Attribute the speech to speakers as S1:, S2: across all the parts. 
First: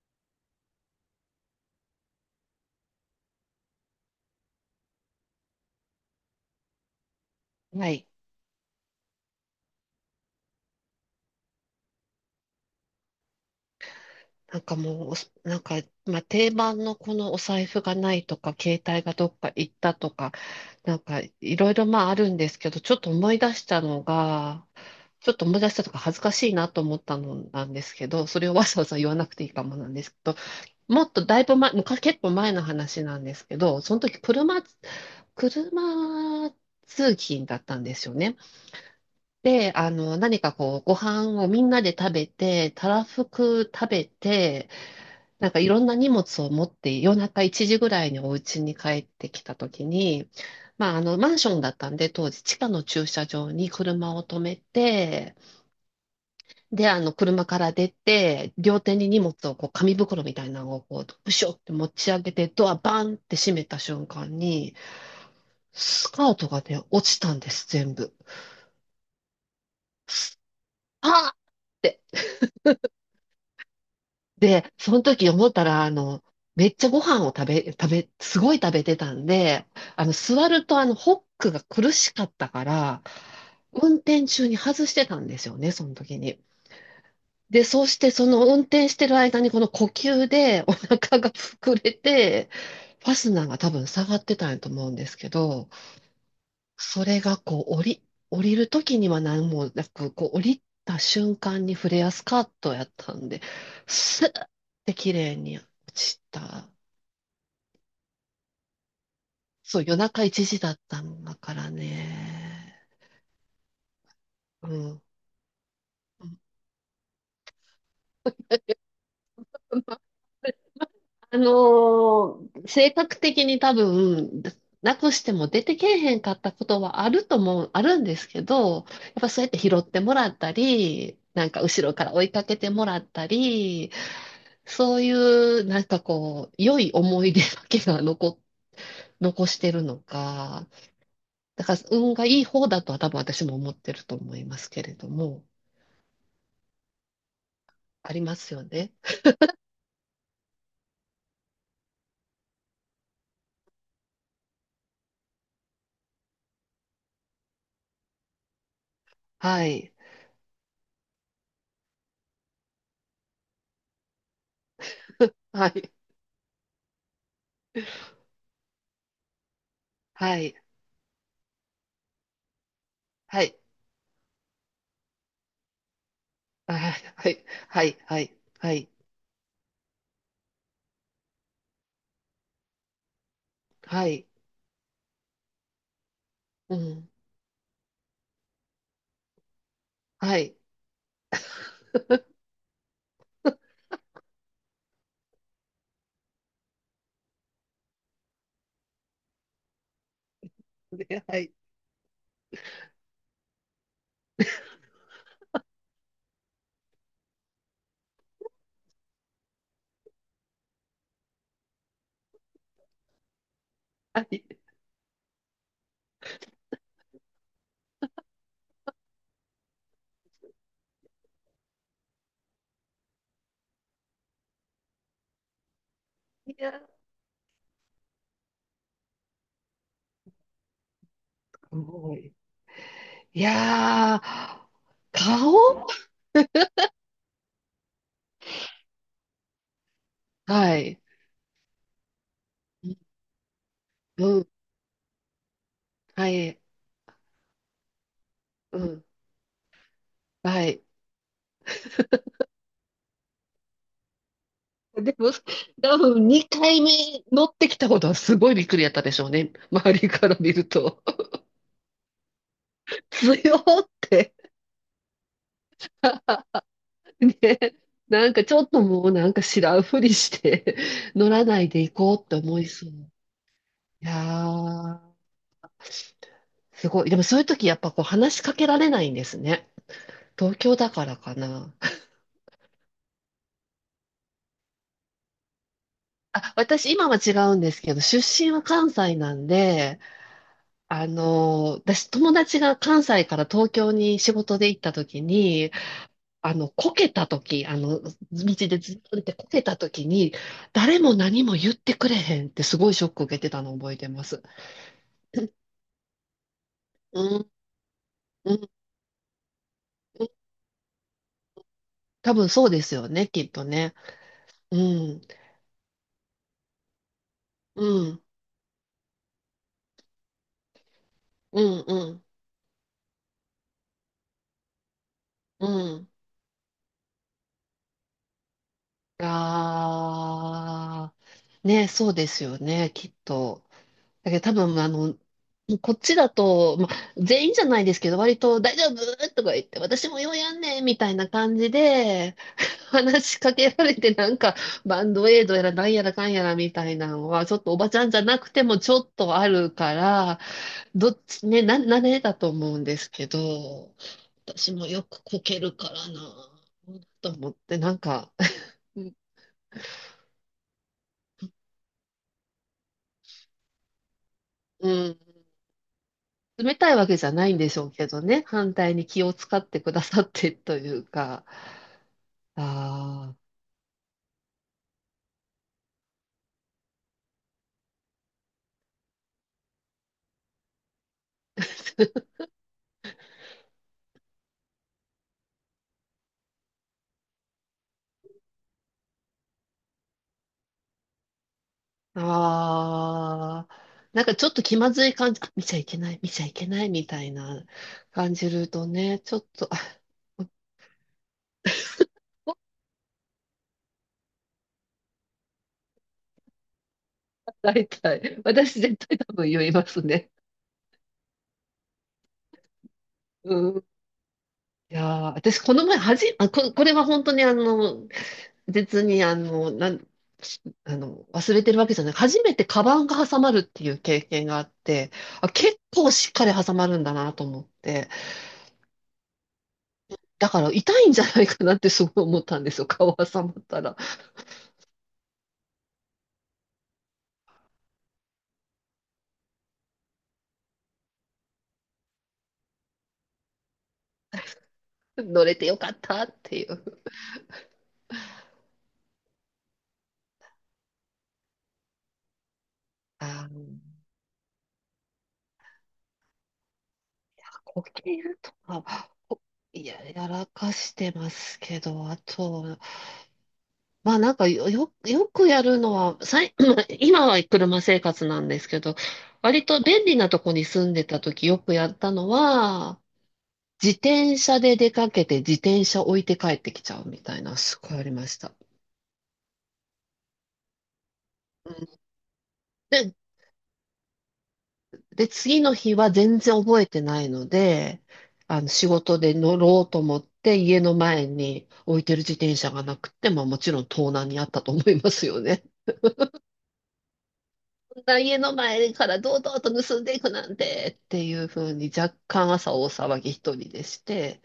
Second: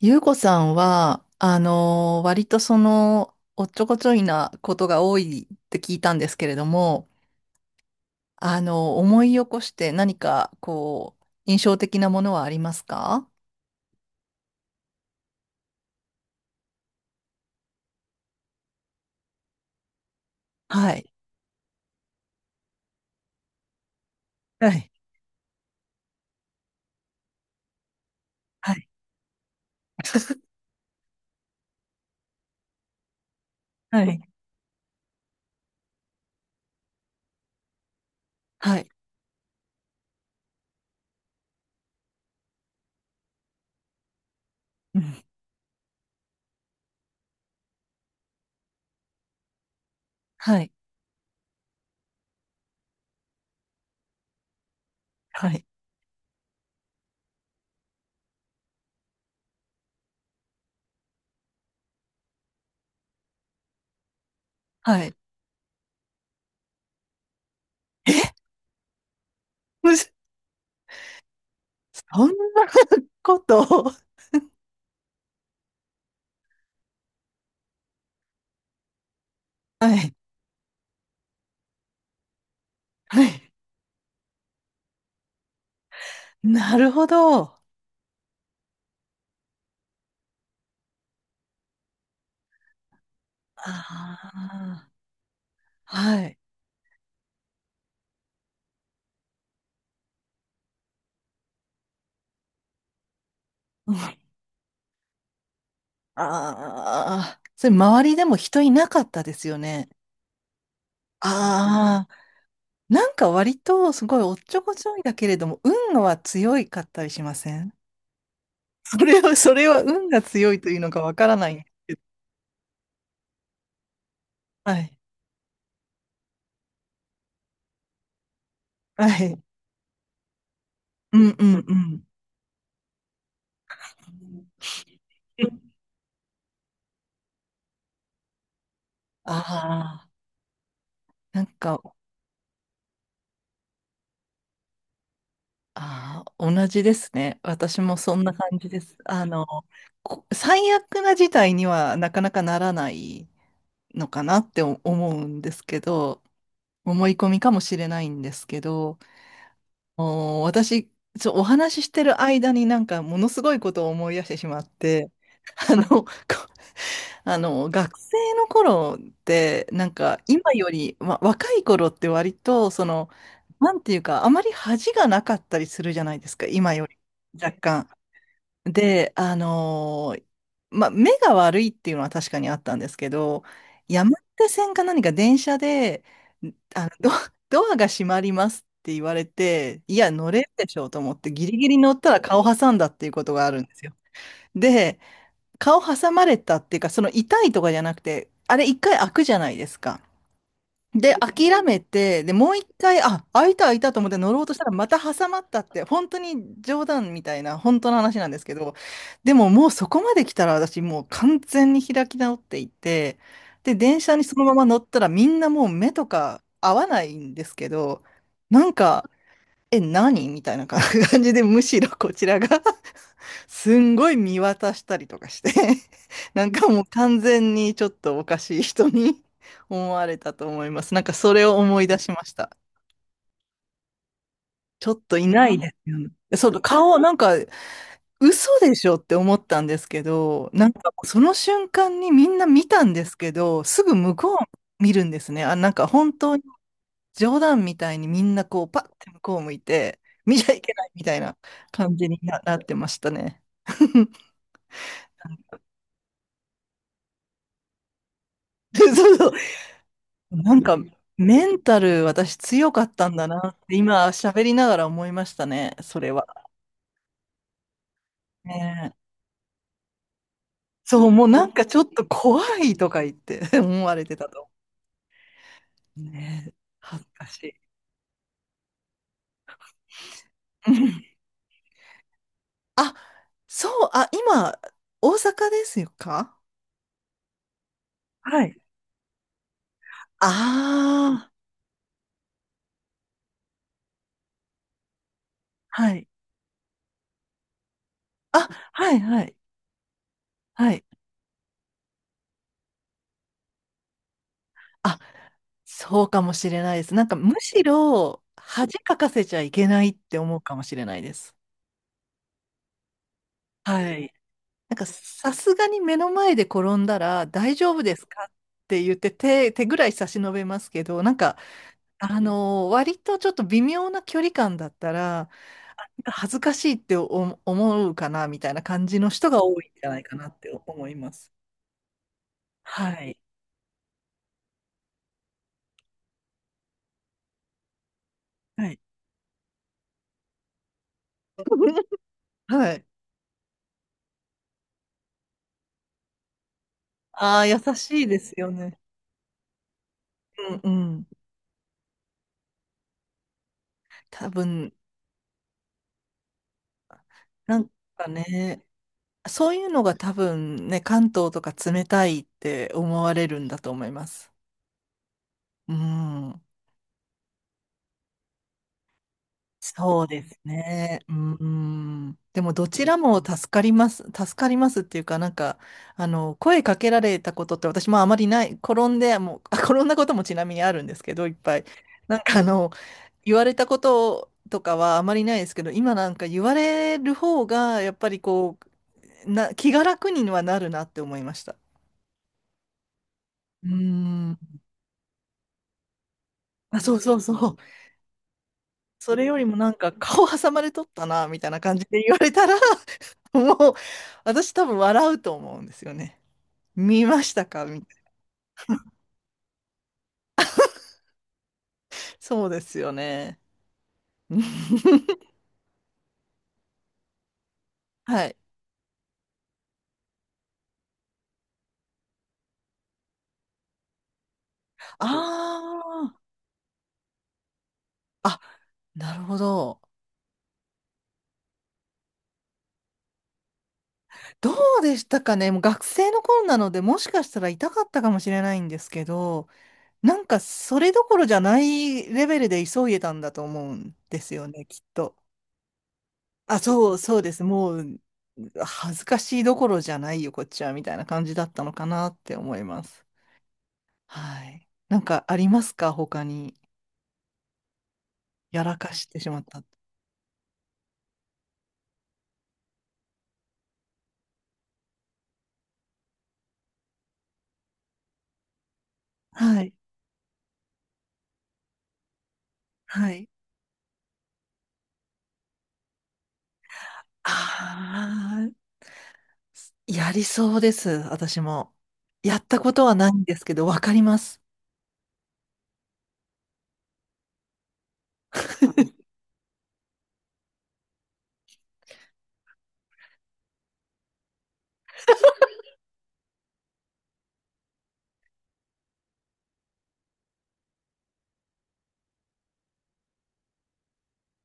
S1: ゆうこさんは、割とおっちょこちょいなことが多いって聞いたんですけれども、
S2: はい。
S1: あの思い起こして何か印象的なものはありますか？
S2: なんかもうおす、なんか、まあ、定番のこのお財布がないとか、携帯がどっか行ったとか、
S1: は
S2: なん
S1: い。
S2: かいろいろまああるんですけど、ちょっと思い出したのが、
S1: はい。
S2: ちょっと思い出したとか恥ずかしいなと思ったのなんですけど、それをわ
S1: は
S2: ざわ
S1: い。
S2: ざ言わなくていいかもなんですけど、もっとだいぶ前、昔結構前の話なんですけど、その
S1: は
S2: 時
S1: い。
S2: 車通勤だったんですよね。
S1: はい。
S2: で、あの、何かこう、ご飯をみんなで食べて、たらふく食べて、
S1: うん。
S2: なんかいろんな荷物を持って夜中1時ぐらいにお家に帰ってきた時に、
S1: はい。
S2: まああのマンションだったんで当時地下の駐車場に車を止めて、
S1: はい。
S2: であの車から出て両手に荷物をこう紙袋みたいなのをこうブショって持ち上げてドアバンって閉めた瞬間に
S1: はい。
S2: スカートがね落ちたんです全部。
S1: え、むず
S2: あーって
S1: そんなこと。
S2: で、その時思ったら、あの、めっちゃご飯を食べ、食べ、すごい食べてたんで、
S1: は
S2: あの、
S1: い。
S2: 座るとあの、ホックが苦しかったから、
S1: はい。
S2: 運転中に外してたんですよね、その時に。
S1: なるほど。あ
S2: で、そうしてその運転してる間にこの呼吸でお腹が膨れて、ファスナーが多分下がってたんやと思う
S1: あ
S2: んですけど、
S1: はい。
S2: それがこう降りる時には何もなく、こう降りた瞬間にフレアスカートやったんで、
S1: う
S2: スー
S1: ん
S2: って綺麗に落ちた。
S1: ああ、それ周りでも人いなかったですよ
S2: そう、
S1: ね。
S2: 夜中1時だったんだから
S1: ああ、
S2: ね。
S1: なんか割とすごいおっちょこ
S2: う
S1: ちょ
S2: ん。
S1: いだけれども、運は強いかったりしません？ それは、それは運が強いというのかわから
S2: あ
S1: ない。
S2: の性格的に多分、
S1: はい。
S2: なくしても出てけえへんかったことはあると思う、あるんですけど、
S1: は
S2: やっぱそ
S1: い。
S2: うやって拾ってもらった
S1: う
S2: り、
S1: んう
S2: なん
S1: ん
S2: か
S1: う
S2: 後ろ
S1: ん。
S2: から追いかけてもらったり、そういう、なんかこう、良い思い出だけが
S1: あ
S2: 残してるの
S1: あ、
S2: か、
S1: なん
S2: だから
S1: か、
S2: 運がいい方だとは多分私も思ってると思いますけれども、
S1: ああ、同じですね。私も
S2: あ
S1: そ
S2: り
S1: んな
S2: ます
S1: 感
S2: よ
S1: じで
S2: ね。
S1: す。あの、こ最悪な事態にはなかなかならないのかなって思うんですけど、思い込みかもしれないんですけど、
S2: はい。
S1: お私、お話ししてる間になんかものすごいことを思い出してしまって、
S2: は
S1: あの、
S2: い。
S1: こあの、学生の頃って、なんか
S2: は
S1: 今
S2: い。
S1: より、ま、若い頃って割と、その、
S2: はい。
S1: なんていうか、あまり恥がなかったりするじゃないですか、今よ
S2: は
S1: り。
S2: い。はい。
S1: 若
S2: は
S1: 干。
S2: い。はい。はい。
S1: で、まあ、目が悪いっていうのは確かにあったんですけど、
S2: は
S1: 山
S2: い。
S1: 手線か何か電車で、
S2: う
S1: あの、
S2: ん。
S1: ド、ドアが閉まりますって言われて、いや、乗
S2: は
S1: れる
S2: い。
S1: でしょうと思って、ギリギリ乗ったら顔挟んだっていうことがあるんですよ。で、顔挟まれたっていうか、その痛いとかじゃなくて、あれ一回開くじゃないですか。で、
S2: ではい。
S1: 諦めて、で、もう一回、あ、開いた開いたと思って乗ろうとしたらまた挟まったって、本当に冗談みたいな、本当の話なんですけど、でももうそこまで来たら私もう完全に開き直っていて、で、電車
S2: は
S1: にその
S2: い。
S1: まま乗ったらみんなもう目とか合わないんですけど、なんか、え、何みたいな感じで、むしろこちらがすんごい見渡したりとかして なん
S2: い
S1: か
S2: や
S1: もう
S2: ー、
S1: 完全にちょっとおかしい人に 思われたと思います。なんかそれを
S2: す
S1: 思い出し
S2: ご
S1: まし
S2: い。
S1: た。
S2: いやー、
S1: ちょっといないで
S2: 顔
S1: すよね。そう、顔、なんか嘘でしょって思ったんですけど、なん
S2: は
S1: か
S2: い。
S1: その瞬間にみんな見たんですけど、すぐ向
S2: う
S1: こ
S2: ん。
S1: う見るんですね。あ、なんか本
S2: は
S1: 当に
S2: い。
S1: 冗談みたいにみんなこう
S2: う
S1: パッ
S2: ん。
S1: て向こう向いて、見ちゃい
S2: は
S1: け
S2: い。
S1: ないみたいな感じになってましたね。
S2: でも、多分2回目乗ってきたことはすごいびっくり
S1: そ
S2: やっ
S1: う
S2: たでしょ
S1: そ
S2: う
S1: う
S2: ね。周りから見
S1: なん
S2: る
S1: か、
S2: と。
S1: メンタル私強かったんだ
S2: 強
S1: なって
S2: っ
S1: 今
S2: て。
S1: 喋りながら思いましたね、それは。
S2: ね。なんか
S1: ね
S2: ちょっとも
S1: え
S2: うなんか知らんふりして
S1: そう、もう
S2: 乗ら
S1: なん
S2: な
S1: か
S2: い
S1: ちょ
S2: で
S1: っ
S2: 行
S1: と
S2: こうって
S1: 怖
S2: 思い
S1: い
S2: そ
S1: と
S2: う。
S1: か言っ
S2: い
S1: て 思われて
S2: や
S1: たと。
S2: ー、
S1: ねえ
S2: す
S1: 恥
S2: ご
S1: ず
S2: い。でも
S1: か
S2: そうい
S1: し
S2: う
S1: い。
S2: 時やっぱこう話しかけられないんですね。東
S1: う
S2: 京だか
S1: ん
S2: らかな。
S1: あ、そう、あ、今、大阪ですよか？
S2: あ、私今は違うんですけど、出
S1: は
S2: 身
S1: い。
S2: は関西なんで、あ
S1: ああ、
S2: の、私友達が関西から東京に仕事で行った時に、
S1: はい。
S2: あの、こけた時、あの、道
S1: あ、
S2: で
S1: は
S2: ずっ
S1: い、
S2: と
S1: は
S2: って
S1: い、
S2: こけたときに、
S1: はい。
S2: 誰も何も言ってくれへんってすごいショック受けてたのを覚えてます。
S1: あ、そうかもしれないです。なんかむ
S2: うん、
S1: しろ
S2: うん、
S1: 恥かかせちゃいけないって
S2: うん
S1: 思うかもしれないです。
S2: 多分そうですよね、きっと
S1: は
S2: ね。
S1: い。な
S2: う
S1: んか
S2: ん、
S1: さすがに目の前で転んだら大丈夫
S2: う
S1: です
S2: ん、
S1: かって言って手、手ぐらい差し伸べますけど、なんか、
S2: うん、うん、
S1: 割とちょっと微妙な距離感だったら、な
S2: う
S1: ん
S2: ん。
S1: か恥ずかしいって思うかなみたいな感じの人が多いんじゃないかなって思いま
S2: あ
S1: す。
S2: ー、ね、そうですよね、
S1: は
S2: きっ
S1: い。
S2: と。だけど多分、あの、こっちだと、まあ、全員じゃないですけど、割と
S1: は
S2: 大
S1: い。
S2: 丈夫とか言って、私もようやんねんみたいな感じ で、
S1: はい。
S2: 話しかけられて、なんか、バンドエイドやらなんやらかんやらみたいな の
S1: ああ、
S2: は、ちょ
S1: 優
S2: っとおばち
S1: し
S2: ゃ
S1: い
S2: んじ
S1: で
S2: ゃ
S1: す
S2: なく
S1: よ
S2: て
S1: ね。
S2: もちょっとあるから、
S1: うんうん。
S2: どっちね、慣れだと思うんですけど、
S1: 多分、
S2: 私もよくこけるからな、と思っ
S1: なん
S2: て、なん
S1: か
S2: か、
S1: ね、そういうのが多分ね、関東とか冷たいって思われるんだと思います。
S2: うん
S1: うん。
S2: 冷たいわけじゃないんでしょうけどね、反対に気を使ってくだ
S1: そうで
S2: さっ
S1: す
S2: てとい
S1: ね。
S2: う
S1: う
S2: か、
S1: ん。でも、どちらも
S2: あ
S1: 助かります。助かりますっていうか、なんか、あの、声かけられたことって私もあまりない。転んで、もう、あ転んだこともちなみにあるんですけど、いっぱい。なんか、あの、言われたこととかはあまりないですけど、今なんか言われる方が、やっぱり気が楽にはなるなって思いました。
S2: あ、
S1: う
S2: ああ、なんか
S1: ん。
S2: ちょっと気まずい感じ、あ、見ちゃいけない、見ちゃいけ
S1: あ、
S2: ない
S1: そう
S2: み
S1: そう
S2: たい
S1: そう。
S2: な感じると
S1: そ
S2: ね、
S1: れ
S2: ち
S1: よ
S2: ょ
S1: り
S2: っ
S1: も
S2: と、
S1: なんか顔挟まれとったな、みたいな感じで言われたら、もう私多分笑うと思うんですよね。見ました
S2: あ
S1: かみ
S2: 大
S1: たい
S2: 体、私絶対多分言いますね。
S1: な。そうですよね。
S2: うん。いやー、私この前はじ、あ、こ、これは本当にあの、
S1: はい。
S2: 別に、あの、あの、忘れてるわけじゃない。初めてカバンが挟まるっていう経験があって、
S1: あ
S2: あ、結構しっかり挟まるんだなと思って、
S1: あ、あ、なるほど。
S2: だから痛いんじゃないかなってすごい思ったんですよ。顔挟まったら。
S1: どうでしたかね。もう学生の頃なので、もしかしたら痛かったかもしれないんですけど、なんかそれどころじゃないレベルで急いでたんだと思うんですよね、きっと。
S2: 乗れてよかったっ
S1: あ、
S2: てい
S1: そう、
S2: う。
S1: そうです。もう、恥ずかしいどころじゃないよ、こっちは、みたいな感じだったのかなって思います。
S2: あの、
S1: はい。なんかありますか他に？
S2: 呼吸と
S1: やらかし
S2: か、
S1: てしまった。
S2: いや、やらかしてますけど、あと、まあなんかよくやるのは、今は車生活なんですけど、
S1: は
S2: 割
S1: い。
S2: と便利なとこに住んでた時よくやったのは、
S1: はい。
S2: 自転車で出かけて自転車置いて帰ってきちゃうみたいな、すごいありまし
S1: あ
S2: た。
S1: あ、やりそうです、私
S2: う
S1: も。
S2: ん
S1: やったことはない
S2: で、
S1: んですけど、わかります。
S2: で、次の日は全然覚えてないので、あの、仕事で乗ろうと思って家の前に置いてる自転車がなくて、まあもちろん盗難にあったと思いますよね。家の前から堂々と盗んでいくなんてっていう風に若干朝大騒ぎ一人でして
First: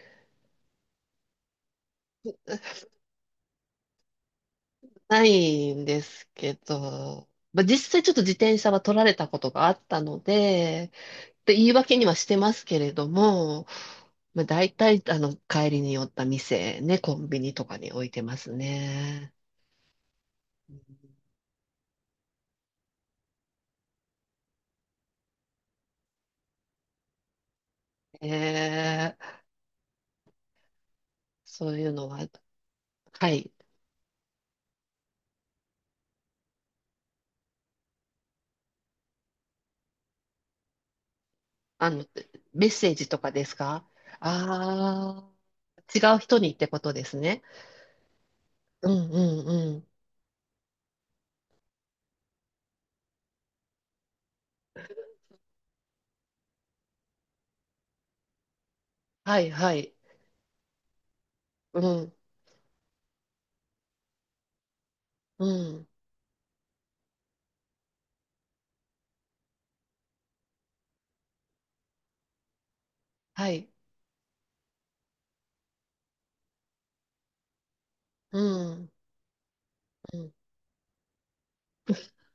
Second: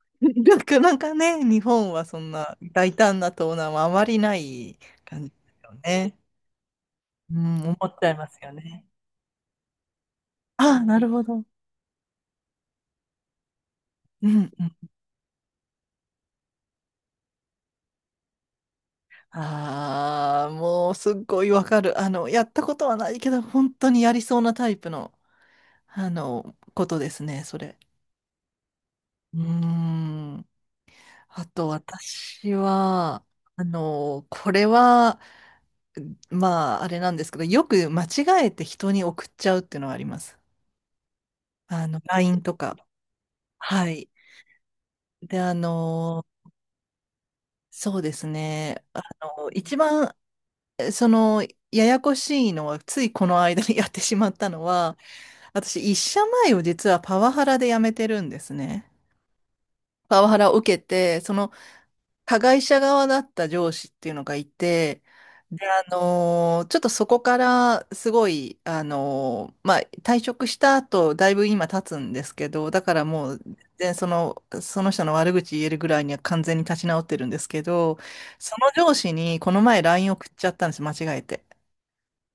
S1: なかなかね、日本はそんな大胆な盗難はあまりない感
S2: な
S1: じですよ
S2: いんで
S1: ね。
S2: すけど、
S1: うん、
S2: まあ、
S1: 思
S2: 実
S1: っ
S2: 際
S1: ちゃ
S2: ちょっ
S1: い
S2: と
S1: ま
S2: 自
S1: すよ
S2: 転車は
S1: ね。
S2: 取られたことがあったの
S1: ああ、
S2: で、
S1: なるほど。
S2: で言い訳にはしてますけれども、
S1: うん
S2: まあ、
S1: う
S2: 大
S1: ん。
S2: 体あの帰りに寄った店ね、コンビニとかに置いてますね。
S1: ああ、もうすっごいわかる。あの、やったことはないけど、本当にやりそうなタイプの、あの、ことですね、それ。
S2: え
S1: うー
S2: ー、
S1: ん。あと、
S2: そういうのは、
S1: 私は、
S2: はい。
S1: あの、これは、まあ、あれなんですけど、よく間違えて人に送っちゃうっていうのはあります。あ
S2: あ
S1: の、
S2: の、
S1: LINE と
S2: メッ
S1: か。
S2: セージとかですか
S1: はい。
S2: ああ
S1: で、あ
S2: ー。違う
S1: の、
S2: 人にってことですね。
S1: そうですね。
S2: う
S1: あ
S2: んうん
S1: の、一
S2: うん。
S1: 番、その、ややこしいのは、ついこの間にやってしまったのは、私、一社前を実はパワハラで辞めてるんですね。
S2: はいはい。
S1: パワハラを受けて、その
S2: うん
S1: 加害者側だった上司っていうのがいて、
S2: う
S1: で、
S2: ん
S1: ちょっとそこからすごい、まあ、退職した後、だいぶ今経つんですけど、だからもう、
S2: は
S1: 全
S2: い。
S1: 然その、その人の悪口言えるぐらいには完全に立ち直ってるんですけど、
S2: う
S1: その
S2: ん
S1: 上司にこの前 LINE
S2: う
S1: 送っ
S2: ん
S1: ちゃったんです、間違えて。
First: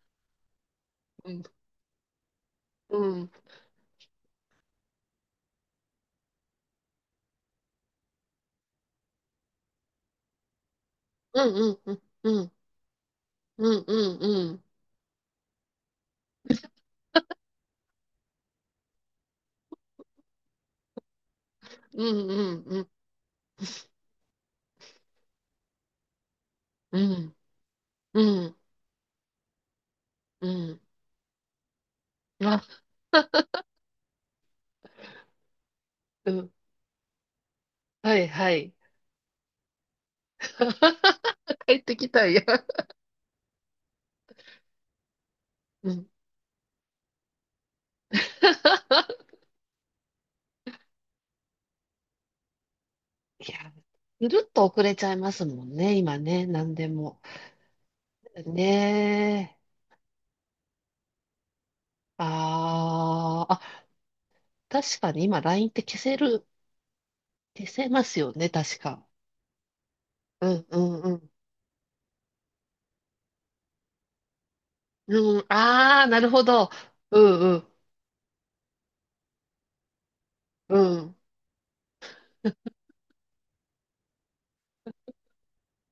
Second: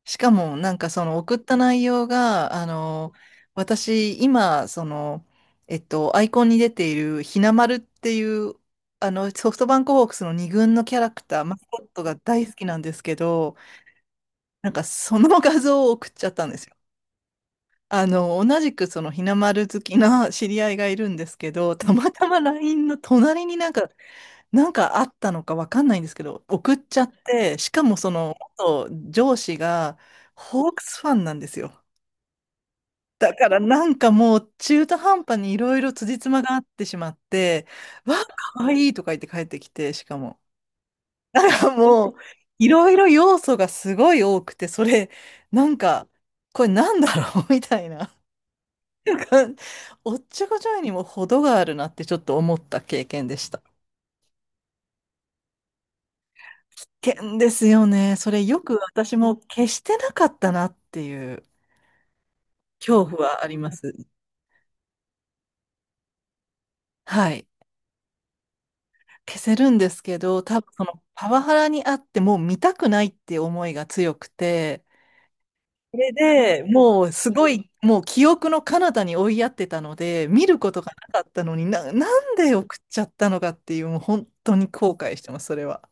S1: しかも、なんかその
S2: う
S1: 送っ
S2: ん
S1: た内容が、あ
S2: う
S1: の、
S2: ん
S1: 私、今、その、えっと、アイコンに出ているひなまるっていう、あの、ソフトバンクホークスの二軍のキャラクター、
S2: うん
S1: マス
S2: うん
S1: コッ
S2: うん
S1: トが
S2: う
S1: 大
S2: ん
S1: 好きなんですけど、
S2: うん
S1: なんかその 画像を送っちゃったんですよ。あの、同じくそのひなまる好きな知り合いがいるんですけど、た
S2: う
S1: また
S2: んう
S1: ま
S2: んう
S1: LINE
S2: ん
S1: の隣になんか、なんかあったのかわかんないんですけど、送っち
S2: う
S1: ゃっ
S2: ん
S1: て、しかもそ
S2: う
S1: の、
S2: んう
S1: 元上司がホー
S2: ん
S1: クスファンなんですよ。
S2: あ
S1: だからなんかもう中途半端にいろいろ辻
S2: う
S1: 褄
S2: ん
S1: が合ってしまって、わ
S2: は
S1: あ、
S2: いは
S1: かわ
S2: い。
S1: いいとか言って帰ってきて、しかも。だか
S2: 帰
S1: ら
S2: ってき
S1: もう、
S2: たいや。
S1: いろいろ要素がすごい多くて、それ、なん
S2: うん。
S1: か、これなんだろう みたいな。おっちょこちょいにも程があるなってちょっと思った経験でし
S2: い
S1: た。
S2: や、ぐるっと遅れちゃいますもんね、今ね、何で
S1: 危
S2: も。
S1: 険ですよね。それよ
S2: ね
S1: く私も
S2: え。
S1: 消してなかったなっていう恐怖はあ
S2: あー
S1: り
S2: あ、
S1: ます。
S2: 確かに今 LINE って消せる
S1: はい。
S2: 消せますよね、確か。
S1: 消せるんですけど、
S2: う
S1: 多
S2: ん
S1: 分
S2: う
S1: その
S2: んう
S1: パ
S2: ん。
S1: ワハラにあってもう見たくないって思いが強くて、
S2: うん、
S1: そ
S2: ああ、
S1: れ
S2: なるほ
S1: で
S2: ど。
S1: もう
S2: う
S1: す
S2: ん
S1: ご
S2: うん
S1: い、もう記憶の彼方に追いやってたので、見るこ
S2: う
S1: とが
S2: ん。
S1: なかったのにな、なんで送っちゃったのかっていう、もう本当に後悔してます、それは。